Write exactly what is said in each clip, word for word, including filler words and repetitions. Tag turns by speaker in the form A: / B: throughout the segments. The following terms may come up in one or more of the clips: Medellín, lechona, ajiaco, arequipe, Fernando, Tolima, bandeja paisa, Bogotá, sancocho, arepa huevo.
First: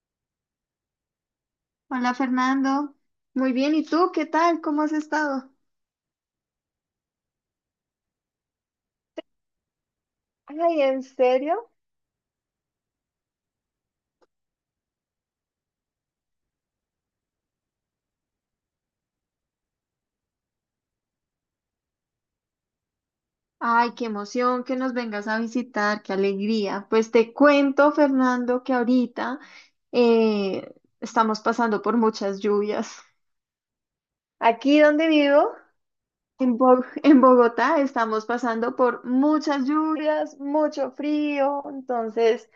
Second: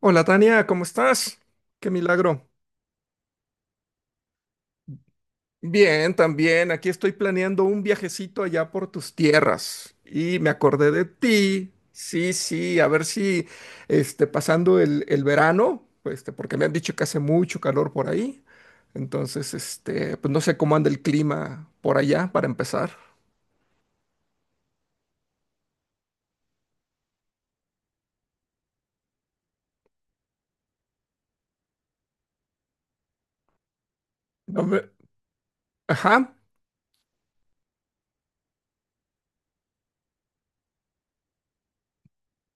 A: Hola Tania, ¿cómo estás? Qué
B: Hola
A: milagro.
B: Fernando, muy bien, ¿y tú qué tal? ¿Cómo has estado?
A: Bien, también. Aquí estoy planeando un viajecito allá por tus tierras y me
B: Ay,
A: acordé
B: ¿en
A: de
B: serio?
A: ti. Sí, sí, a ver si este, pasando el, el verano, pues, este, porque me han dicho que hace mucho calor por ahí. Entonces, este, pues no sé cómo anda el clima por allá para empezar.
B: Ay, qué emoción que nos vengas a visitar, qué alegría. Pues te cuento, Fernando, que ahorita eh, estamos pasando por muchas lluvias.
A: No
B: Aquí
A: me-
B: donde vivo,
A: Ajá.
B: En Bo- en Bogotá estamos pasando por muchas lluvias, mucho frío, entonces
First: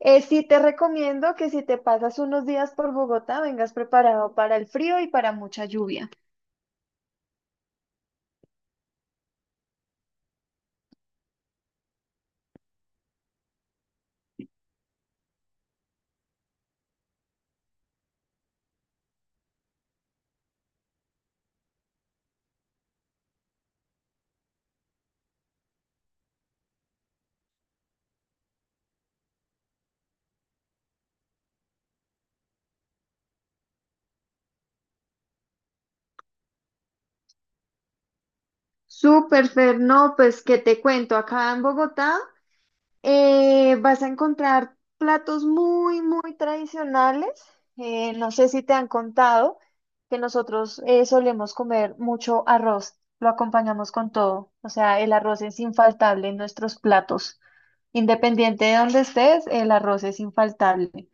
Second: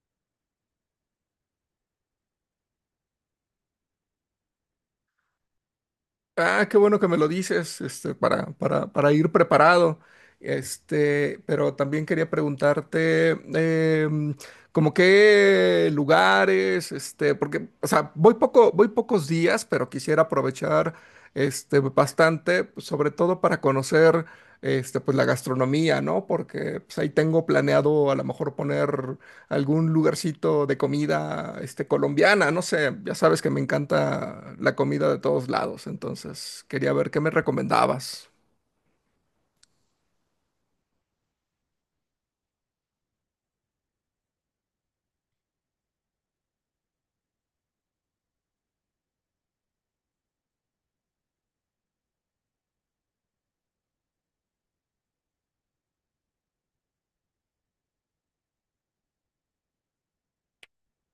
B: eh, sí te recomiendo que si te pasas unos días por Bogotá, vengas preparado para el frío y para mucha lluvia.
A: Ah, qué bueno que me lo dices, este, para, para, para ir preparado. Este, pero también quería preguntarte, em, como qué lugares, este, porque, o sea, voy poco, voy pocos días, pero quisiera aprovechar, este, bastante, pues, sobre todo para conocer, este, pues la gastronomía, ¿no? Porque, pues, ahí tengo planeado a lo mejor poner algún lugarcito de comida, este, colombiana, no sé, ya sabes que me encanta la comida de todos lados, entonces quería ver qué me recomendabas.
B: Súper, Fer, no, pues que te cuento, acá en Bogotá eh, vas a encontrar platos muy, muy tradicionales. Eh, no sé si te han contado que nosotros eh, solemos comer mucho arroz, lo acompañamos con todo, o sea, el arroz es infaltable en nuestros platos. Independiente de donde estés, el arroz es infaltable.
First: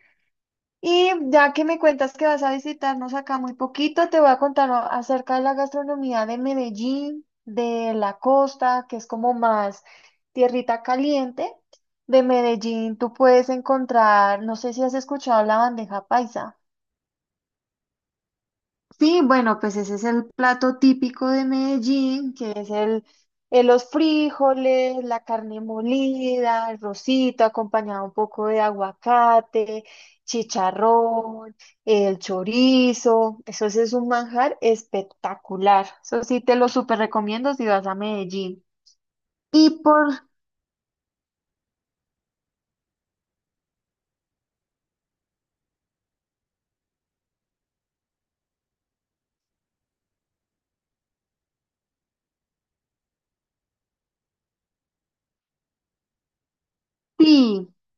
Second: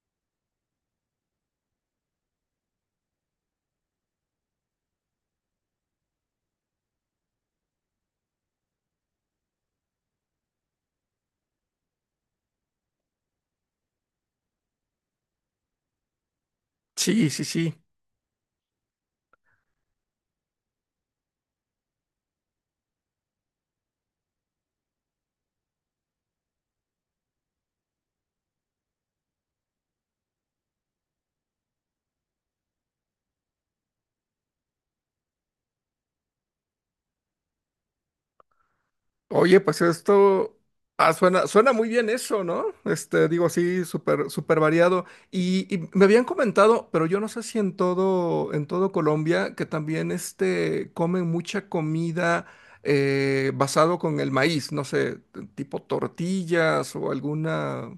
B: Y ya que me cuentas que vas a visitarnos acá muy poquito, te voy a contar a- acerca de la gastronomía de Medellín, de la costa, que es como más tierrita caliente. De Medellín tú puedes encontrar, no sé si has escuchado la bandeja paisa.
A: Sí, sí, sí.
B: Sí, bueno, pues ese es el plato típico de Medellín, que es el, eh, los frijoles, la carne molida, el rosito acompañado un poco de aguacate, chicharrón, el chorizo. Eso sí es un manjar espectacular. Eso sí te lo súper recomiendo si vas a Medellín.
A: Oye,
B: Y
A: pues
B: por
A: esto ah, suena, suena muy bien eso, ¿no? Este, digo, sí, súper, súper variado. Y, y me habían comentado, pero yo no sé si en todo, en todo Colombia, que también este, comen mucha comida eh, basado con el maíz, no sé, t- tipo tortillas o
B: ti,
A: alguna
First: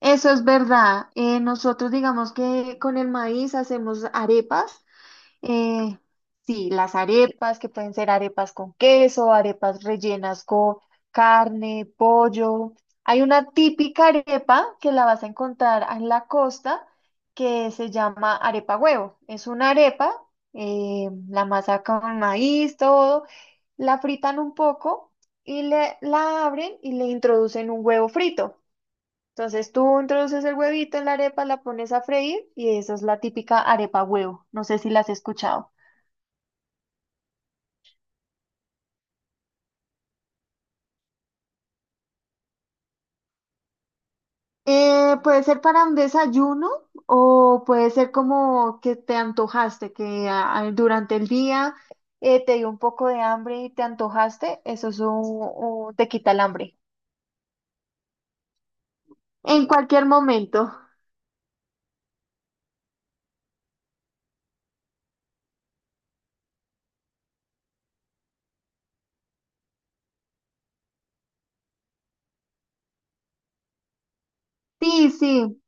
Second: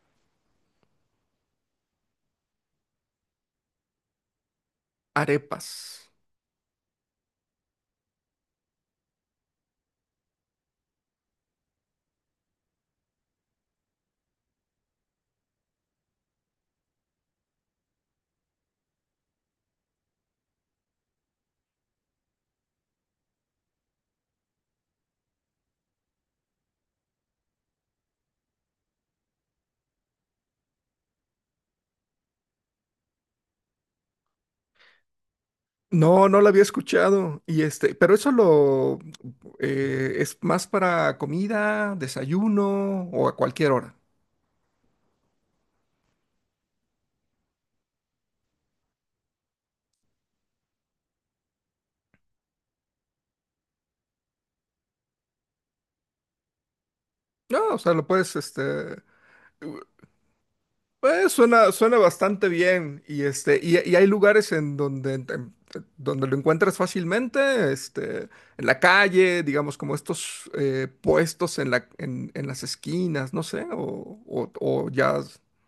B: eso es verdad. eh, nosotros digamos que con el maíz hacemos arepas.
A: Arepas.
B: Eh, sí, las arepas, que pueden ser arepas con queso, arepas rellenas con carne, pollo. Hay una típica arepa que la vas a encontrar en la costa que se llama arepa huevo. Es una arepa, eh, la masa con maíz, todo, la fritan un poco y le, la abren y le introducen un huevo frito. Entonces tú introduces el huevito en la arepa, la pones a freír y esa es la típica arepa huevo. No sé si la has escuchado.
A: No, no la había escuchado. Y este, pero eso lo eh, es más para comida, desayuno o a cualquier hora.
B: Eh, puede ser para un desayuno o puede ser como que te antojaste, que ah, durante el día eh, te dio un poco de hambre y te antojaste, eso es un, un- te quita el hambre.
A: No, o sea, lo puedes, este,
B: En cualquier momento.
A: eh, suena, suena bastante bien. Y este, y, y hay lugares en donde, en- donde lo encuentras fácilmente, este, en la calle, digamos, como estos eh, puestos en la, en, en las esquinas, no sé, o, o, o
B: Sí,
A: ya.
B: sí.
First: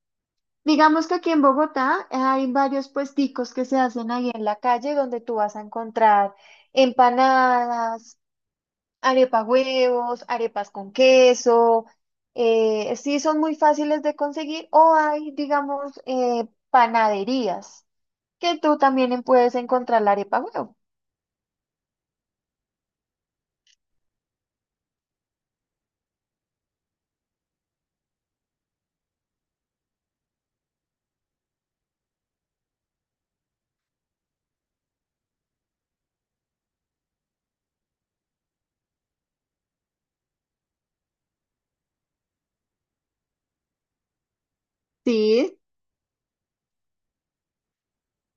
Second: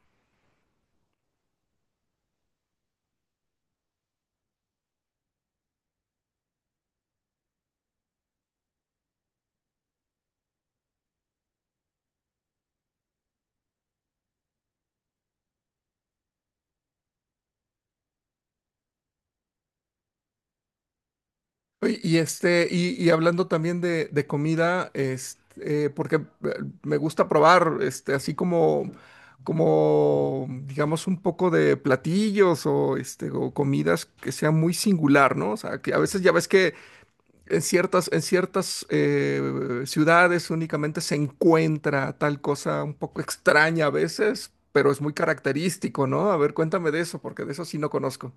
B: Digamos que aquí en Bogotá eh, hay varios puesticos que se hacen ahí en la calle donde tú vas a encontrar empanadas, arepa huevos, arepas con queso, eh, sí son muy fáciles de conseguir o hay, digamos, eh, panaderías que tú también puedes encontrar la arepa huevo.
A: Oye, y este, y, y hablando también de, de comida, este, eh, porque eh, me gusta probar, este, así como, como, digamos, un poco de platillos o este, o comidas que sea muy singular, ¿no? O sea, que a veces ya ves que en ciertas, en ciertas eh, ciudades únicamente se encuentra tal cosa un poco extraña a veces, pero es muy
B: Sí.
A: característico, ¿no? A ver, cuéntame de eso, porque de eso sí no conozco.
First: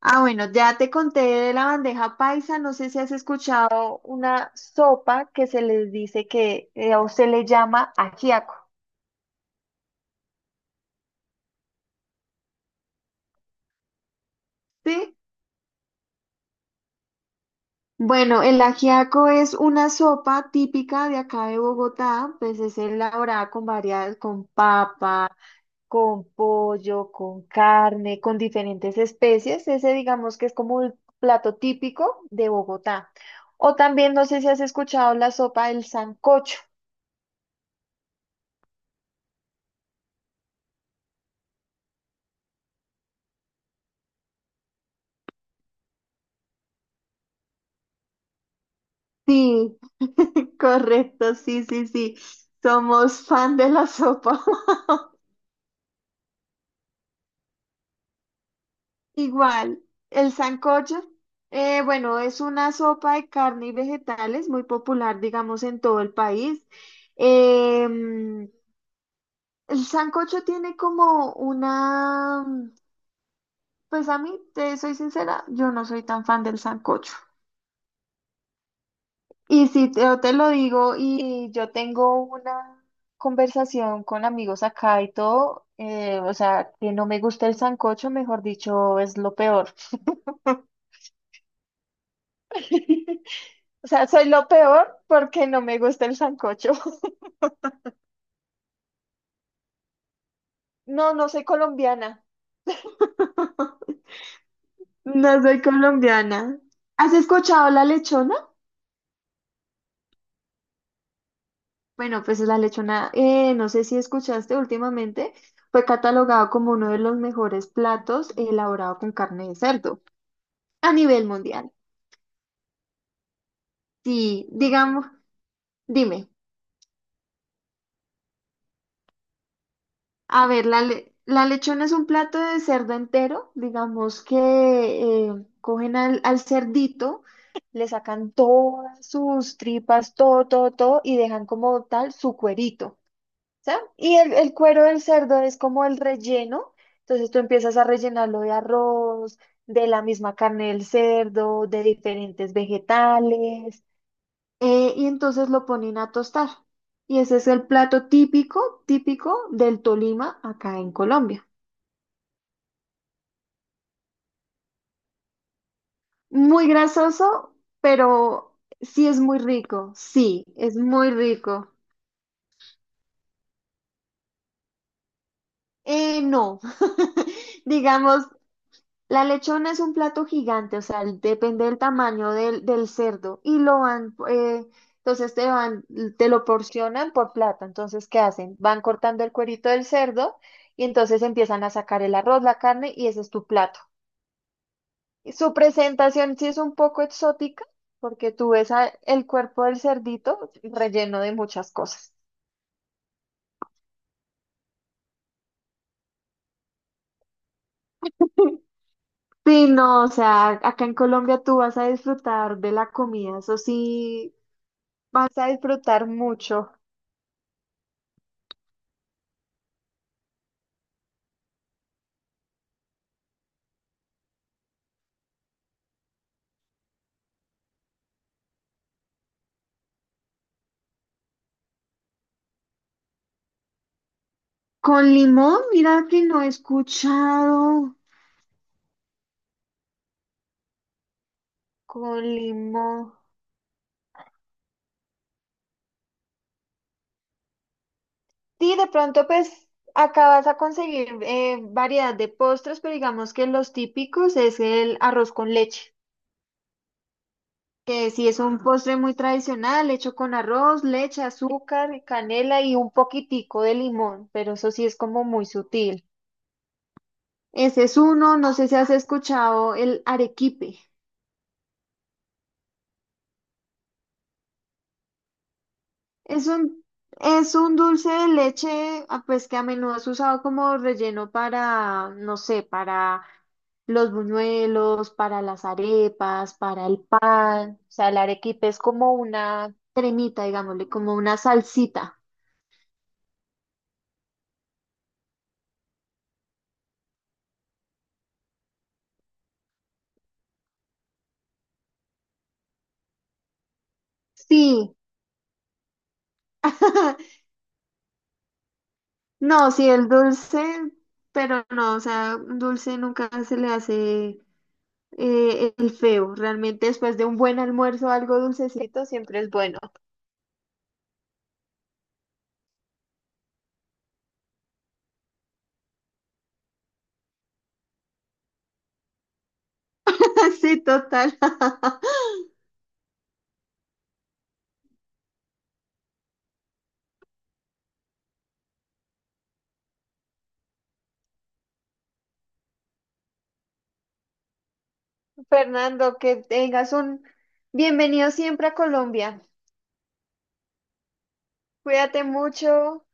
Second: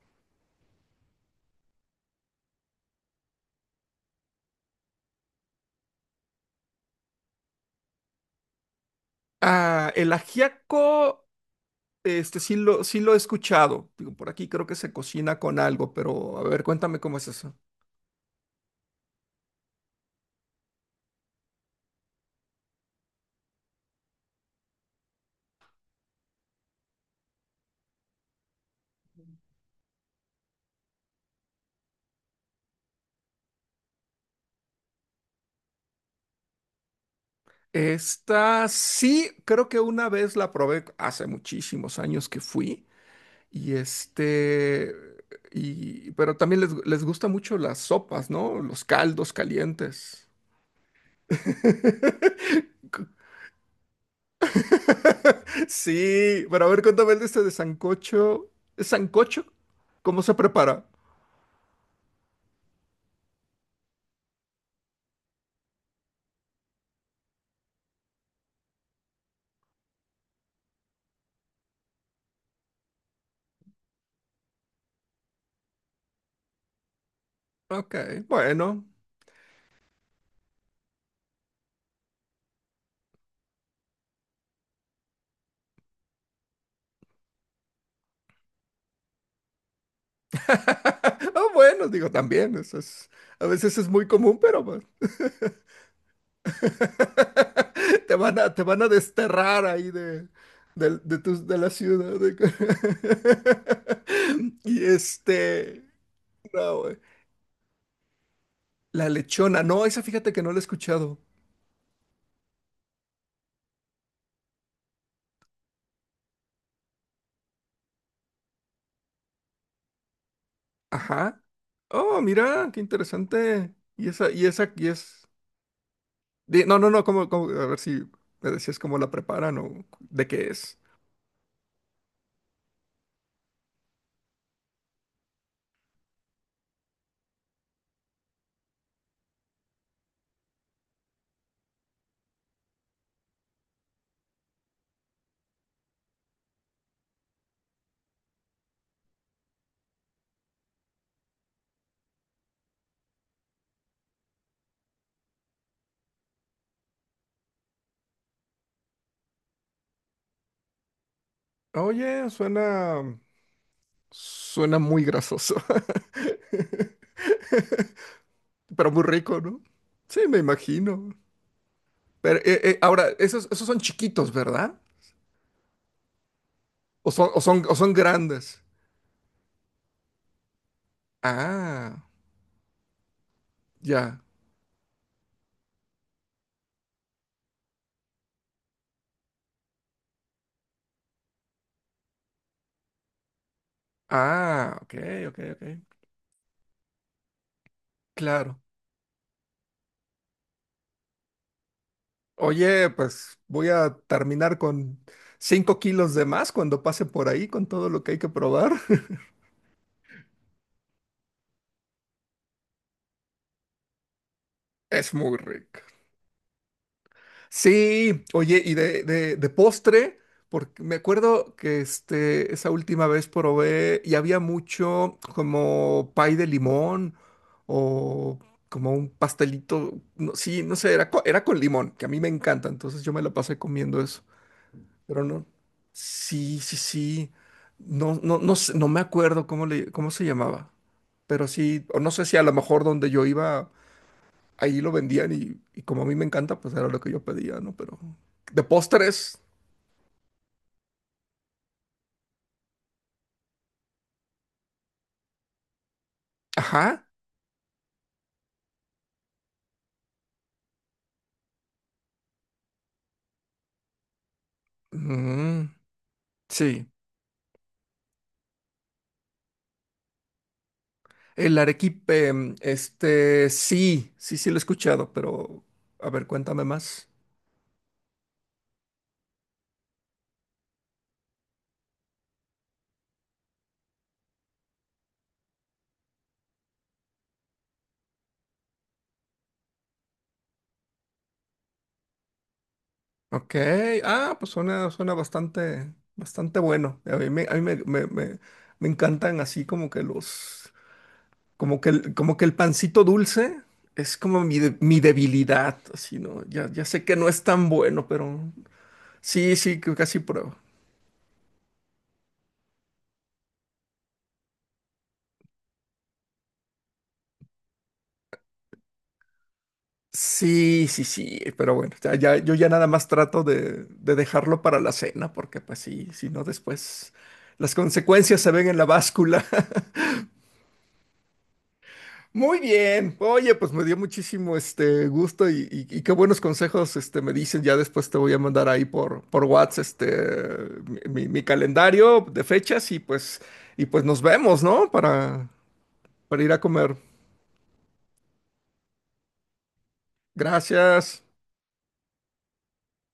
B: Ah, bueno, ya te conté de la bandeja paisa, no sé si has escuchado una sopa que se les dice que eh, o se le llama ajiaco.
A: Ah, el ajiaco. Este sí lo, sí lo he escuchado. Digo, por aquí creo que se
B: Sí,
A: cocina con algo, pero a ver, cuéntame cómo es eso.
B: bueno, el ajiaco es una sopa típica de acá de Bogotá, pues es elaborada con varias, con papa, con pollo, con carne, con diferentes especies. Ese digamos que es como el plato típico de Bogotá. O también, no sé si has escuchado la sopa del sancocho.
A: Esta sí, creo que una vez la probé hace muchísimos años que fui. Y este, y, pero también les, les gusta mucho las sopas, ¿no? Los caldos
B: Sí,
A: calientes.
B: correcto, sí, sí, sí. Somos fan de la sopa.
A: Sí, pero a ver, cuéntame el de este de sancocho. ¿Es sancocho?
B: Igual,
A: ¿Cómo
B: el
A: se prepara?
B: sancocho, eh, bueno, es una sopa de carne y vegetales muy popular, digamos, en todo el país. Em, el sancocho tiene como una... Pues a mí, te soy sincera, yo no soy tan fan del sancocho.
A: Ok, bueno.
B: Y si te, yo te lo digo y yo tengo una conversación con amigos acá y todo, eh, o sea, que no me gusta el sancocho, mejor dicho, es lo peor.
A: Ah, bueno, digo, también, eso es, a veces
B: O
A: es muy
B: sea, soy
A: común,
B: lo
A: pero pues,
B: peor porque no me gusta el sancocho.
A: te van a, te van a desterrar ahí de, del-
B: No,
A: de,
B: no soy
A: tus- de la ciudad.
B: colombiana.
A: de- Y
B: No soy
A: este,
B: colombiana.
A: no, güey.
B: ¿Has escuchado la lechona?
A: La lechona, no, esa fíjate que no la he escuchado.
B: Bueno, pues la lechona, eh, no sé si escuchaste últimamente, fue catalogado como uno de los mejores platos elaborado con carne de cerdo a nivel
A: Ajá.
B: mundial.
A: Oh, mira, qué interesante. Y esa, y
B: Sí,
A: esa, y
B: digamos,
A: es...
B: dime,
A: di- No, no, no, como, como, a ver si me decías cómo la preparan o de
B: a
A: qué
B: ver,
A: es.
B: la, le- la lechona es un plato de cerdo entero, digamos que eh, cogen al, al cerdito, le sacan todas sus tripas, todo, todo, todo, y dejan como tal su cuerito. ¿Ya? Y el, el cuero del cerdo es como el relleno, entonces tú empiezas a rellenarlo de arroz, de la misma carne del cerdo, de diferentes vegetales, eh, y entonces lo ponen a tostar. Y ese es el plato típico, típico del Tolima acá en Colombia.
A: Oye, suena. Suena muy grasoso.
B: Muy grasoso, pero
A: Pero muy
B: sí es muy
A: rico, ¿no?
B: rico,
A: Sí, me
B: sí, es
A: imagino.
B: muy rico.
A: Pero eh, eh, ahora, esos, esos son chiquitos, ¿verdad?
B: Eh, no,
A: O son, o son, o son
B: digamos,
A: grandes.
B: la lechona es un plato gigante, o sea, el- depende del
A: Ah,
B: tamaño del, del cerdo y lo van,
A: ya.
B: eh, entonces te van, te lo porcionan por plato. Entonces, ¿qué hacen? Van cortando el cuerito del cerdo y entonces empiezan a sacar el arroz, la carne y ese es tu plato.
A: Ah, ok,
B: Y
A: ok,
B: su
A: ok.
B: presentación sí es un poco exótica porque tú
A: Claro.
B: ves a- el cuerpo del cerdito relleno de muchas cosas.
A: Oye, pues voy a terminar con cinco kilos de más cuando pase por ahí con todo lo que hay que probar.
B: Sí, no, o sea, acá en Colombia tú vas a disfrutar de la comida, eso sí,
A: Es
B: vas
A: muy
B: a
A: rico.
B: disfrutar mucho.
A: Sí, oye, y de, de, de postre, porque me acuerdo que este, esa última vez probé y había mucho como pay de limón o como un pastelito, no, sí, no sé, era, co- era con limón, que a mí me encanta, entonces yo me la pasé comiendo eso,
B: Con
A: pero no,
B: limón, mira que no he
A: sí, sí, sí,
B: escuchado.
A: no, no, no sé, no me acuerdo cómo le, cómo se llamaba, pero sí, o no
B: Con
A: sé si a lo mejor
B: limón.
A: donde yo iba ahí lo vendían y, y como a mí me encanta, pues era lo que yo pedía, ¿no? Pero de
B: Sí, de pronto
A: postres,
B: pues acá vas a conseguir eh, variedad de postres, pero digamos que los típicos es el arroz con leche,
A: ajá,
B: que sí es un postre muy tradicional, hecho con arroz, leche, azúcar, canela y un poquitico de limón, pero eso sí es como muy
A: mm,
B: sutil.
A: sí,
B: Ese es uno, no sé si has escuchado el arequipe.
A: el arequipe, mm, este, sí, sí, sí lo he escuchado, pero a ver,
B: Es
A: cuéntame
B: un,
A: más.
B: es un dulce de leche, ah, pues que a menudo es usado como relleno para, no sé, para los buñuelos, para las arepas, para el pan. O sea, el arequipe es como una cremita, digámosle, como una salsita.
A: Ok, ah, pues suena, suena bastante, bastante bueno. A mí me, a mí me, me, me- me encantan así como que los, como que el, como que el pancito dulce es como mi, de-
B: Sí,
A: mi debilidad, así, ¿no? Ya, ya sé que no es tan bueno, pero sí,
B: no,
A: sí,
B: sí,
A: que
B: el
A: casi pruebo.
B: dulce, pero no, o sea, un dulce nunca se le hace eh, el feo. Realmente después de un buen almuerzo, algo dulcecito siempre es bueno.
A: Sí, sí, sí, pero bueno, ya, ya- yo ya nada más trato de, de dejarlo para la cena, porque pues sí, si no después las consecuencias se ven en la báscula.
B: Sí, total.
A: Muy bien, oye, pues me dio muchísimo este gusto y, y- y qué buenos consejos este, me dicen, ya después te voy a mandar ahí por, por WhatsApp este, mi, mi- mi calendario de fechas y pues, y pues nos vemos, ¿no? Para,
B: Fernando, que
A: para ir a
B: tengas
A: comer.
B: un bienvenido siempre a Colombia.
A: Gracias.
B: Cuídate mucho.